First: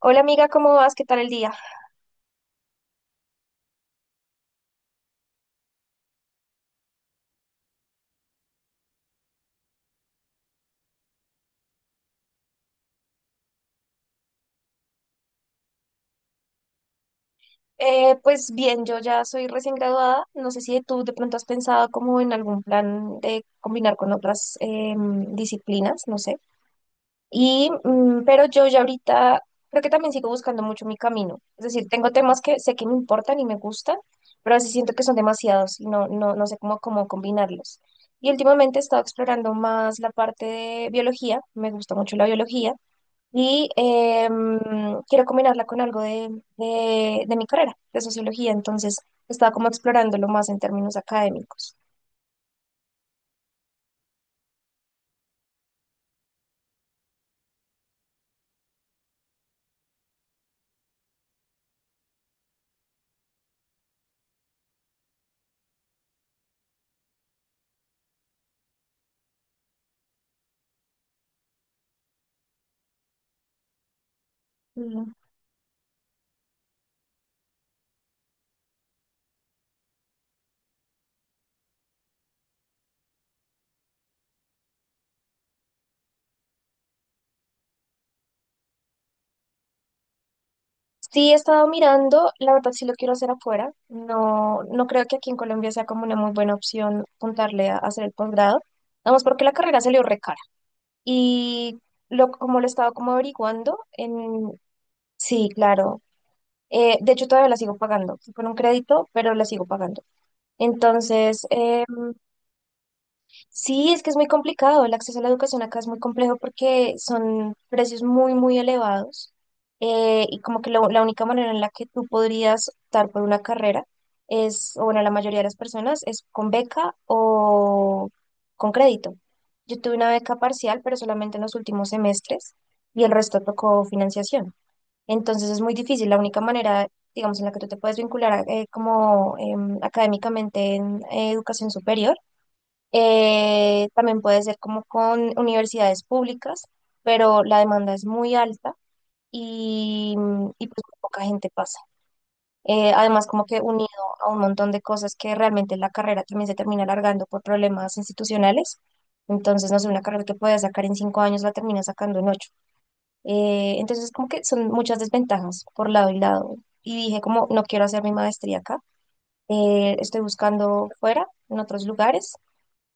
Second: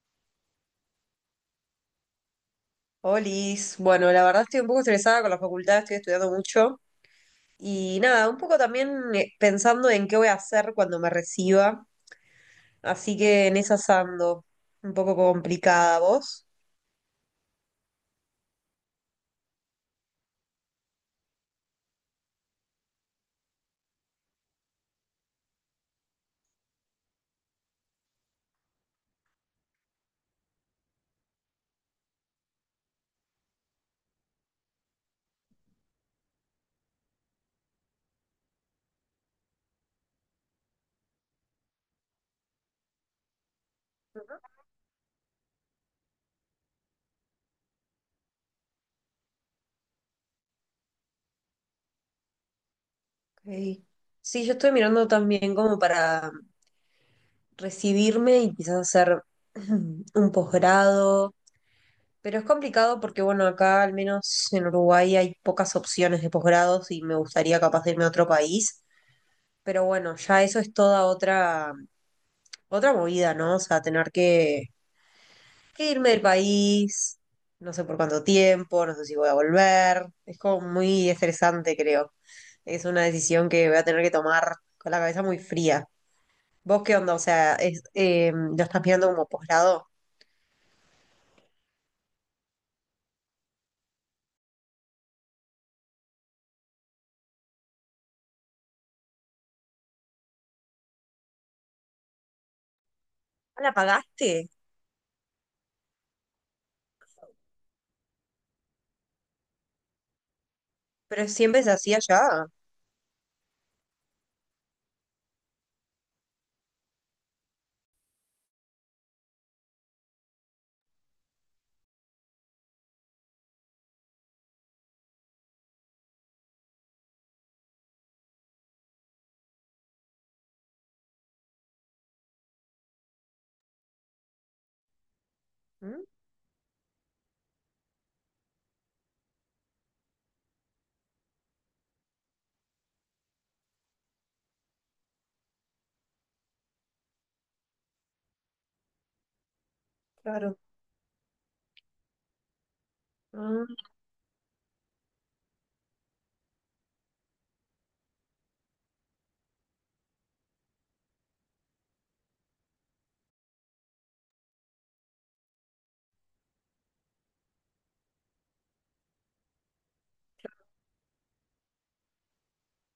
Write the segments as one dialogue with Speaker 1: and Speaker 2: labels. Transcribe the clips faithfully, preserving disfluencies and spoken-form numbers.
Speaker 1: Hola amiga, ¿cómo vas? ¿Qué tal el día?
Speaker 2: Olis, bueno, la verdad estoy un poco estresada con la facultad, estoy estudiando mucho y nada, un poco también eh, pensando en qué voy a hacer cuando me reciba, así que en esas ando, un poco complicada, ¿vos?
Speaker 1: Eh, pues bien, yo ya soy recién graduada. No sé si tú de pronto has pensado como en algún plan de combinar con otras em, disciplinas, no sé. Y, mm, pero yo ya ahorita creo que también sigo buscando mucho mi camino. Es decir, tengo temas que sé que me importan y me gustan, pero a veces siento que son demasiados y no, no, no sé cómo, cómo combinarlos. Y últimamente he estado explorando más la parte de biología. Me gusta mucho la biología y em, quiero combinarla con algo de, de, de mi carrera, de sociología, entonces estaba como explorándolo más en términos académicos.
Speaker 2: Ok. Sí, yo estoy mirando también como para recibirme y quizás hacer un posgrado, pero es complicado porque bueno, acá al menos en Uruguay hay pocas opciones de posgrados y me gustaría capaz de irme a otro país, pero bueno, ya eso es toda otra otra movida, ¿no? O sea, tener que,
Speaker 1: Mm.
Speaker 2: que irme del país, no sé por cuánto tiempo, no sé si voy a volver. Es como muy estresante, creo. Es una decisión que voy a tener que tomar con la cabeza muy fría. ¿Vos qué onda? O sea, es, eh, ¿lo estás mirando como posgrado?
Speaker 1: Sí, he estado mirando, la verdad sí lo quiero hacer afuera, no, no creo que aquí en Colombia sea como una muy buena opción apuntarle a hacer el posgrado, vamos porque la carrera salió re cara y lo, como lo he estado como
Speaker 2: Ah, ¿la
Speaker 1: averiguando,
Speaker 2: pagaste?
Speaker 1: en, sí, claro, eh, de hecho todavía la sigo pagando, fue con un crédito, pero la sigo pagando.
Speaker 2: Pero
Speaker 1: Entonces,
Speaker 2: siempre se
Speaker 1: em,
Speaker 2: hacía allá.
Speaker 1: sí, es que es muy complicado. El acceso a la educación acá es muy complejo porque son precios muy, muy elevados. eh, y como que lo- la única manera en la que tú podrías optar por una carrera es, o bueno, la mayoría de las personas es con beca o con crédito. Yo tuve una beca parcial, pero solamente en los últimos semestres y el resto tocó financiación. Entonces es muy
Speaker 2: Mm,
Speaker 1: difícil. La única manera, digamos, en la que tú te puedes vincular eh, como em, académicamente en eh, educación superior, eh, también puede ser como con universidades públicas, pero la demanda es muy alta y,
Speaker 2: claro.
Speaker 1: y pues muy poca gente pasa. Eh, además, como que unido
Speaker 2: Ah,
Speaker 1: a un montón de cosas que realmente la carrera también se termina alargando por problemas institucionales. Entonces, no sé, una carrera que puedes sacar en cinco años la termina sacando en ocho. Eh, entonces, como que son muchas desventajas por lado y lado. Y dije, como no quiero hacer mi maestría acá. eh, estoy buscando fuera, en otros lugares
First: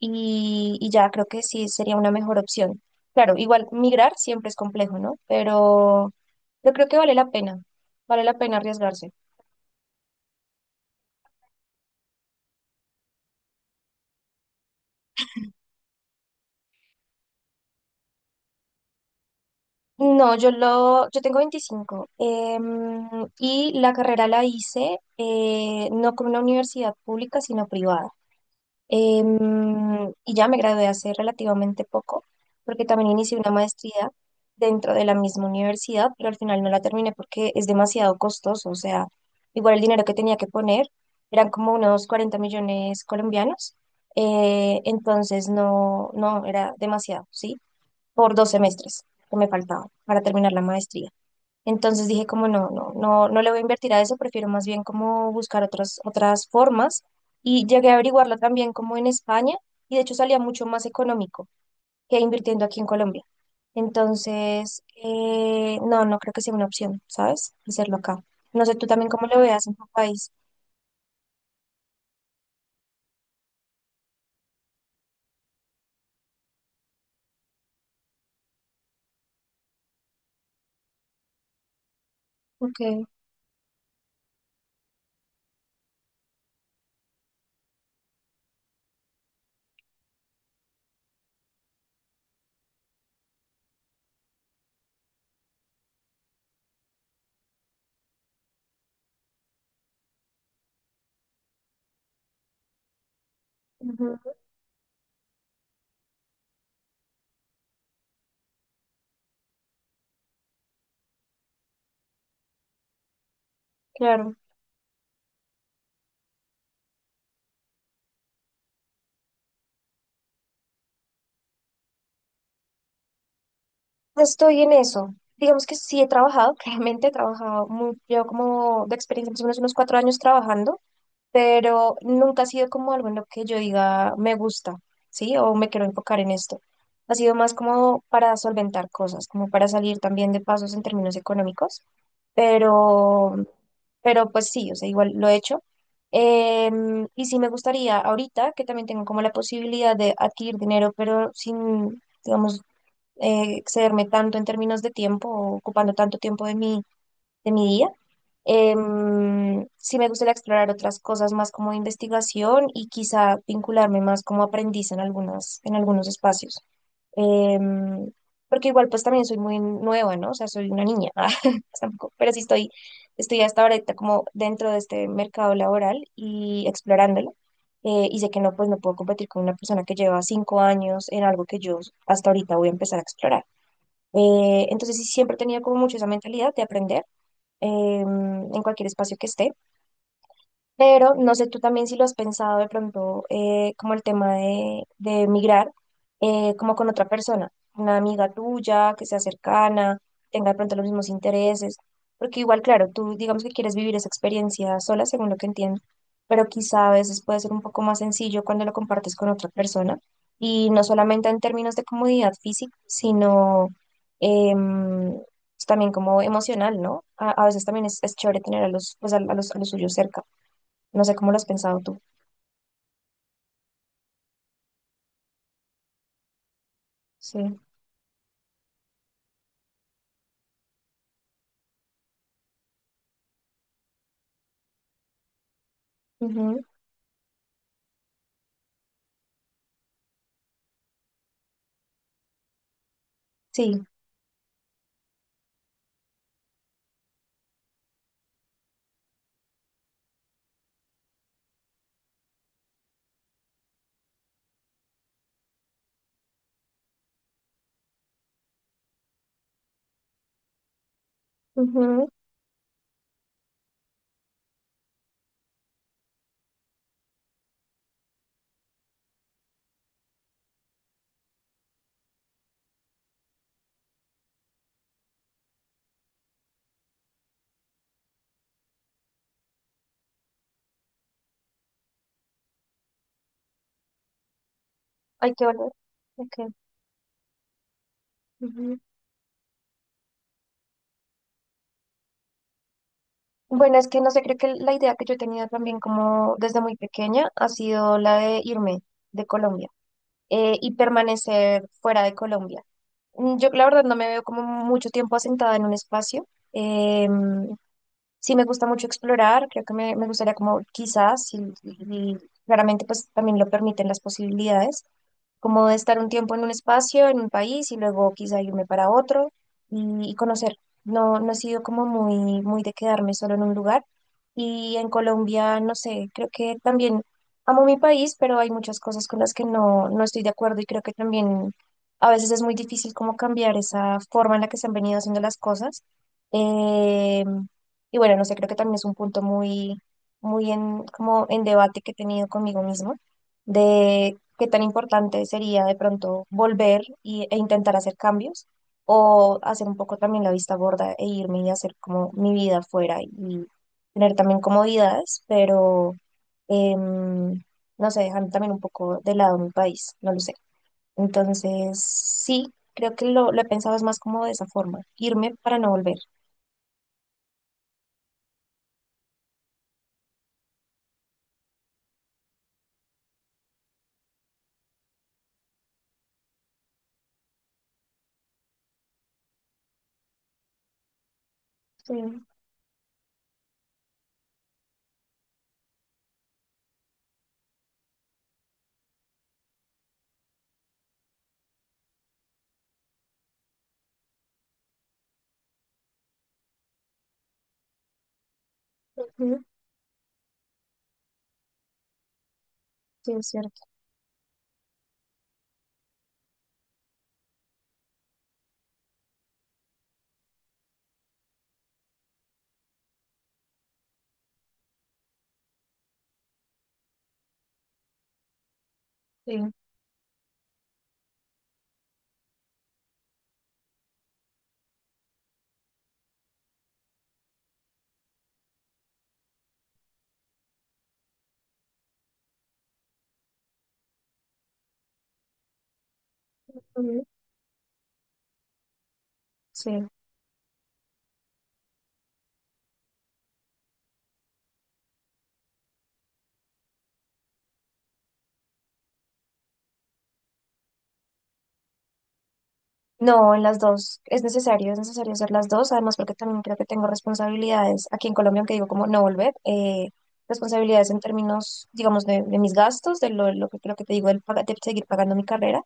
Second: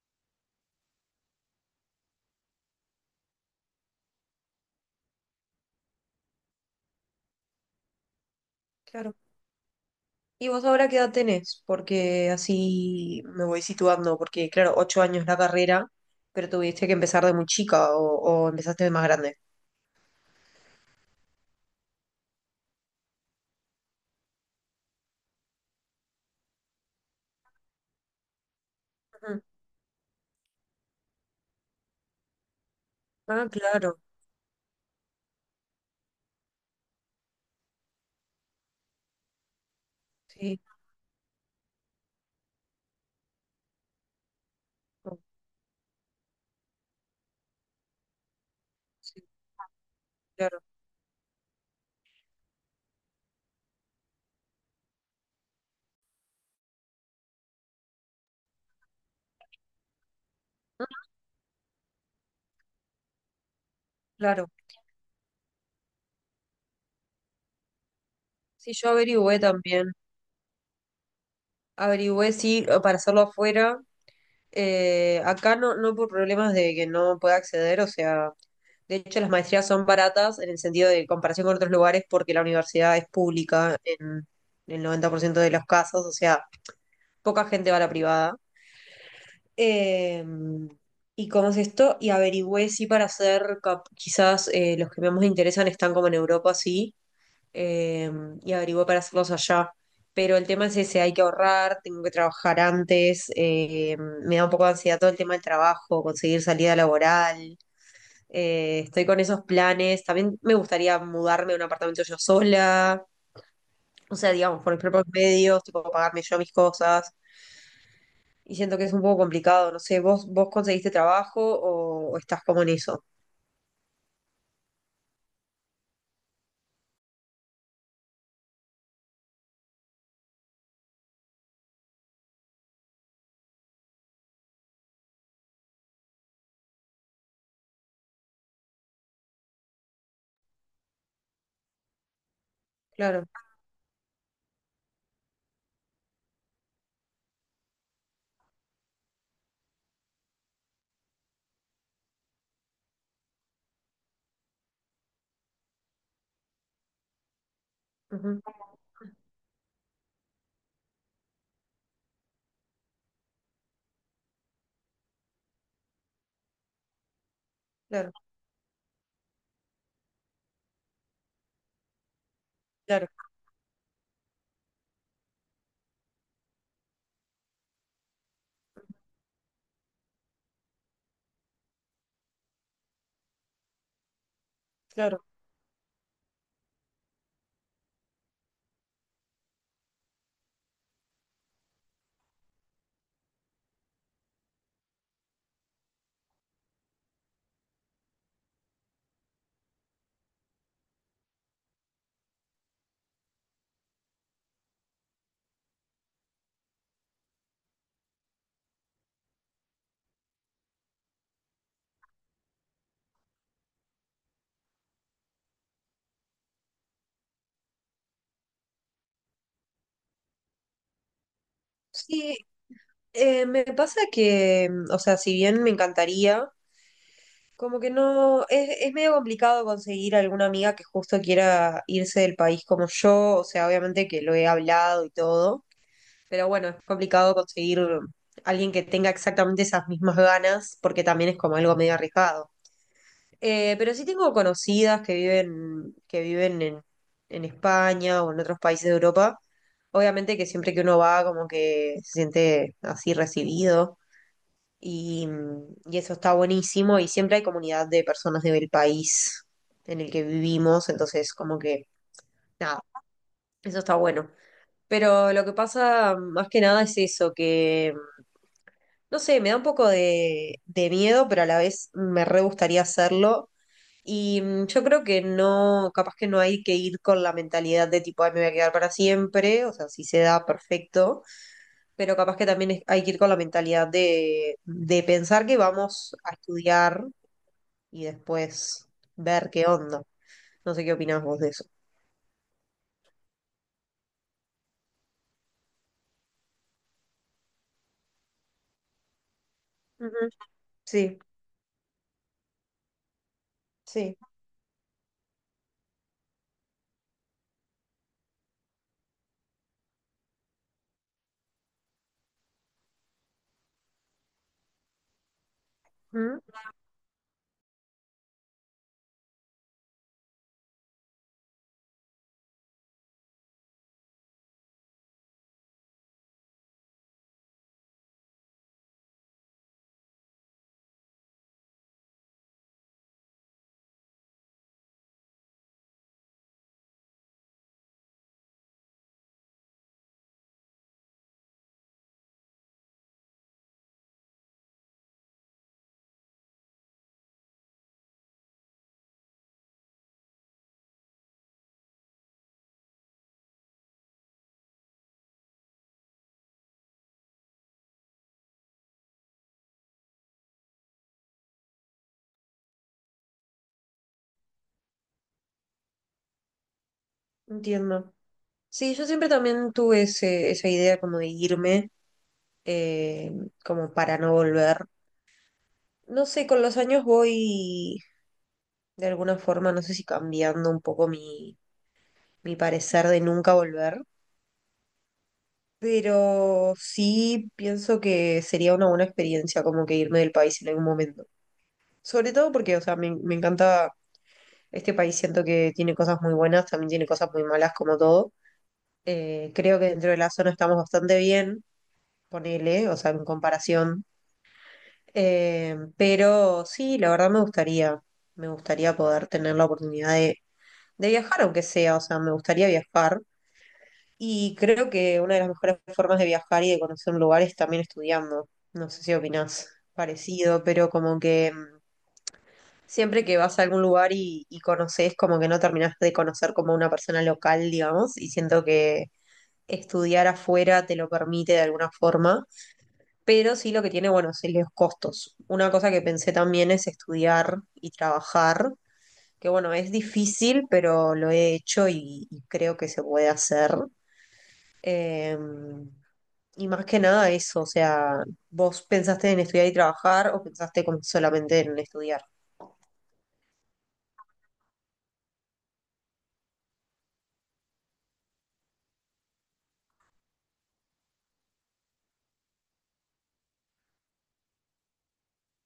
Speaker 1: y, y ya creo que sí sería una mejor opción. Claro, igual migrar siempre es complejo, ¿no? Pero yo creo que vale la pena, vale la pena arriesgarse.
Speaker 2: claro. ¿Y vos ahora qué edad tenés? Porque así me voy situando, porque claro, ocho años la carrera, pero tuviste que empezar de muy chica o, o empezaste de más grande.
Speaker 1: No, yo lo, yo tengo veinticinco, em, y la carrera la hice eh, no con una universidad pública, sino privada.
Speaker 2: Ujú.
Speaker 1: Em, y ya me gradué hace relativamente poco, porque también inicié
Speaker 2: Ah,
Speaker 1: una
Speaker 2: claro,
Speaker 1: maestría dentro de la misma universidad, pero al final no la terminé porque es demasiado costoso. O sea, igual el dinero que tenía que
Speaker 2: sí,
Speaker 1: poner eran como unos cuarenta millones colombianos. eh,
Speaker 2: no,
Speaker 1: entonces no, no, era demasiado, ¿sí? Por dos semestres
Speaker 2: sí,
Speaker 1: que me faltaban para terminar la
Speaker 2: claro.
Speaker 1: maestría. Entonces dije como no, no, no, no le voy a invertir a eso, prefiero más bien como buscar otras, otras formas. Y llegué a averiguarla también como en España y de hecho salía mucho más
Speaker 2: Mm,
Speaker 1: económico que invirtiendo aquí en Colombia.
Speaker 2: claro,
Speaker 1: Entonces, eh, no, no creo que sea una opción, ¿sabes? Hacerlo acá. No
Speaker 2: sí,
Speaker 1: sé tú
Speaker 2: yo
Speaker 1: también cómo
Speaker 2: averigüé
Speaker 1: lo veas en tu
Speaker 2: también,
Speaker 1: país.
Speaker 2: averigüé sí para hacerlo afuera, eh, acá no, no por problemas de que no pueda acceder, o sea, de hecho las maestrías son baratas en el sentido de comparación con otros lugares porque la
Speaker 1: Ok,
Speaker 2: universidad es pública en el noventa por ciento de los casos, o sea, poca gente va a la privada. Eh, y cómo es esto, y averigüé si para hacer, cap- quizás eh, los que más me interesan están como en Europa, sí, eh, y averigüé para hacerlos allá. Pero el tema es ese, hay que ahorrar, tengo que trabajar antes, eh,
Speaker 1: ujú,
Speaker 2: me da un poco de ansiedad todo el tema del trabajo, conseguir salida laboral, eh, estoy con esos planes, también me gustaría mudarme a un apartamento yo sola, o sea,
Speaker 1: claro.
Speaker 2: digamos, por mis propios medios, tipo pagarme yo mis cosas. Y siento que es un poco complicado, no sé, ¿vos, vos conseguiste trabajo o, o estás como en eso?
Speaker 1: Estoy en eso. Digamos que sí he trabajado, claramente he trabajado, muy, llevo como de experiencia más o menos unos cuatro años trabajando, pero nunca ha sido como algo en lo que yo diga me gusta, ¿sí? O me quiero enfocar en esto. Ha sido más como para solventar cosas, como para salir también de pasos en términos económicos,
Speaker 2: Claro,
Speaker 1: pero, pero pues sí, o sea, igual lo he hecho. Em, y sí me gustaría ahorita que también tengo como la posibilidad de adquirir dinero, pero sin, digamos, eh, excederme tanto en términos de tiempo, o ocupando tanto tiempo de mi, de mi día.
Speaker 2: ujú,
Speaker 1: Em, sí me gustaría explorar otras cosas más como de investigación y quizá vincularme más como aprendiz en algunas, en algunos espacios. Em,
Speaker 2: claro,
Speaker 1: porque igual pues también soy muy nueva, ¿no? O sea, soy una niña, tampoco, pero sí estoy,
Speaker 2: claro,
Speaker 1: estoy hasta ahorita como dentro de este mercado laboral y explorándolo. Eh, y sé que no, pues no puedo competir con una persona que lleva cinco años en algo que yo hasta ahorita voy a empezar a explorar. Eh, entonces sí,
Speaker 2: claro.
Speaker 1: siempre he tenido como mucho esa mentalidad de aprender em, en cualquier espacio que esté. Pero no sé tú también si lo has pensado de pronto, eh, como el tema de, de migrar, eh, como con otra persona, una amiga tuya que sea cercana, tenga de pronto los mismos intereses, porque igual, claro, tú digamos que quieres vivir esa experiencia sola, según lo que entiendo, pero quizá a veces puede ser un poco más sencillo cuando lo compartes con otra persona, y no solamente en términos de comodidad física, sino em, también como emocional, ¿no? A, a veces también es, es chévere tener a los, pues a, a los, a los suyos cerca. No sé cómo lo has pensado tú.
Speaker 2: Sí, eh, me pasa que, mm, o sea, si bien me encantaría,
Speaker 1: Sí.
Speaker 2: como que no, es, es medio complicado conseguir alguna amiga que justo quiera irse del país como yo, o sea, obviamente que lo he hablado y todo, pero
Speaker 1: Ujú.
Speaker 2: bueno, es complicado conseguir alguien que tenga exactamente esas mismas ganas, porque también es como algo medio arriesgado. Eh,
Speaker 1: Sí.
Speaker 2: pero sí tengo conocidas que viven, que viven en, en España o en otros países de Europa. Obviamente que siempre que uno va, como que se siente así recibido y, y eso está buenísimo y siempre hay comunidad de personas del país en el que vivimos, entonces como que
Speaker 1: Ujú.
Speaker 2: nada, eso está bueno. Pero lo que pasa más que nada es eso, que no sé, me da un poco de, de miedo, pero a la vez me re gustaría hacerlo. Y mm, yo creo que no, capaz que no hay que ir con la mentalidad de tipo, ay, me voy a quedar para siempre, o sea, si se da, perfecto, pero capaz que también es- hay que ir con la mentalidad de, de
Speaker 1: Hay
Speaker 2: pensar
Speaker 1: que
Speaker 2: que
Speaker 1: volver.
Speaker 2: vamos a
Speaker 1: Okay.
Speaker 2: estudiar y
Speaker 1: Ujú.
Speaker 2: después ver qué onda. No sé qué opinás vos de eso.
Speaker 1: Bueno, es que no sé, creo que la idea que yo he tenido también como desde muy pequeña ha sido la de irme de Colombia,
Speaker 2: Ujú,
Speaker 1: eh, y
Speaker 2: sí,
Speaker 1: permanecer fuera de Colombia. Mm, yo la verdad no me
Speaker 2: sí,
Speaker 1: veo como mucho tiempo asentada en un espacio. Em, sí me gusta mucho explorar, creo que me, me gustaría como quizás, y, y- y claramente pues también lo permiten las posibilidades como de estar un tiempo
Speaker 2: ujú,
Speaker 1: en un espacio, en un país y luego quizá irme para otro y, y conocer. No, no he sido como muy, muy de quedarme solo en un lugar. Y en Colombia, no sé, creo que también amo mi país, pero hay muchas cosas con las que no, no estoy de acuerdo y creo que también a veces es muy difícil como cambiar esa forma en la que se han venido haciendo las cosas. Eh, y bueno, no sé, creo que también es un punto muy, muy en, como en debate que he tenido conmigo mismo de qué tan importante sería de pronto volver y- e intentar hacer cambios o hacer un poco también la vista gorda e irme y hacer como mi vida afuera y tener también comodidades, pero em, no sé, dejando también un poco de lado mi país, no lo sé. Entonces, sí, creo que lo, lo he pensado es más como de esa forma, irme para no volver.
Speaker 2: entiendo. Sí, yo siempre también tuve ese, esa idea como de irme, eh, como para no volver. No sé, con los años voy de alguna forma, no sé si cambiando un poco mi,
Speaker 1: Sí,
Speaker 2: mi parecer de nunca volver, pero sí pienso que sería una buena experiencia como que irme del país en algún momento. Sobre todo porque, o sea, me, me encanta este país, siento que tiene cosas muy buenas, también tiene cosas muy malas como todo.
Speaker 1: ujú,
Speaker 2: Eh, creo que dentro de la zona estamos bastante bien, ponele, o
Speaker 1: sí,
Speaker 2: sea, en
Speaker 1: es cierto.
Speaker 2: comparación. Eh, pero sí, la verdad me gustaría, me gustaría poder tener la oportunidad de, de viajar, aunque sea, o sea, me gustaría viajar. Y creo que una de las mejores formas de viajar y de conocer un lugar es también estudiando. No sé si
Speaker 1: Sí,
Speaker 2: opinás parecido, pero como que mm, siempre que vas a algún lugar y, y conoces, como que no terminás de conocer como una persona local, digamos, y siento que estudiar afuera te lo permite de alguna forma, pero sí lo que tiene, bueno, son los costos. Una cosa que pensé también es
Speaker 1: ujú,
Speaker 2: estudiar y trabajar, que
Speaker 1: sí.
Speaker 2: bueno, es difícil, pero lo he hecho y, y creo que se puede hacer. Em, Y más que nada eso, o sea, ¿vos pensaste en estudiar y trabajar o pensaste como solamente en estudiar?
Speaker 1: No, en las dos. Es necesario, es necesario hacer las dos. Además, porque también creo que tengo responsabilidades aquí en Colombia, aunque digo como no volver. eh, responsabilidades en términos, digamos, de, de mis gastos, de lo, lo que creo que te digo, el, de seguir pagando mi carrera,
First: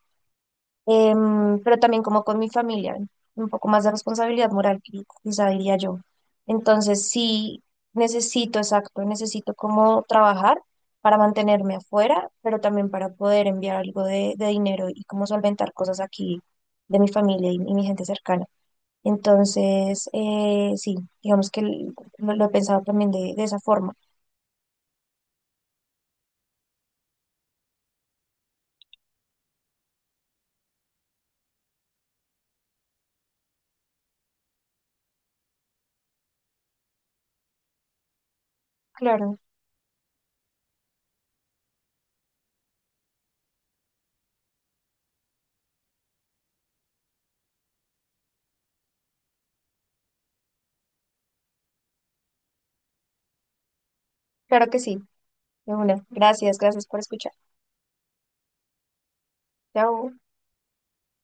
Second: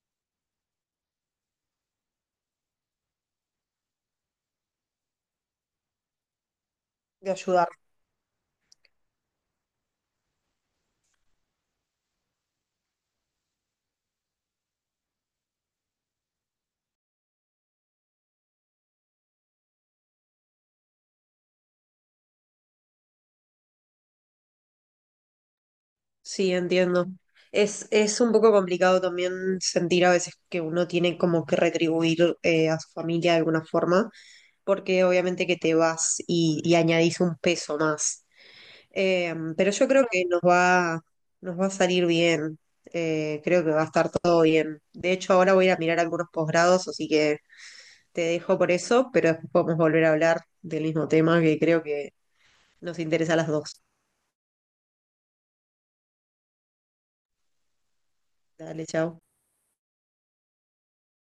Speaker 1: em, pero también como con mi familia, un poco más de responsabilidad moral, qui- quizá diría yo. Entonces,
Speaker 2: De
Speaker 1: sí,
Speaker 2: ayudar.
Speaker 1: necesito, exacto, necesito como trabajar para mantenerme afuera, pero también para poder enviar algo de, de dinero y como solventar cosas aquí de mi familia y, y mi gente cercana. Entonces, eh, sí, digamos que l- lo, lo he pensado también de, de esa forma.
Speaker 2: Sí, entiendo. Es, es un poco complicado también sentir a veces que uno tiene como que retribuir eh, a su familia de alguna forma, porque obviamente que te vas y, y añadís un peso más. Eh,
Speaker 1: Claro,
Speaker 2: pero yo creo que nos va, nos va a salir bien. Eh, creo que va a estar todo bien. De hecho, ahora voy a ir a mirar algunos posgrados, así que te dejo por eso, pero después podemos volver a hablar del mismo tema que creo que nos interesa a las dos.
Speaker 1: claro que sí, de una. Gracias, gracias por escuchar.
Speaker 2: Dale, chao.
Speaker 1: Chao.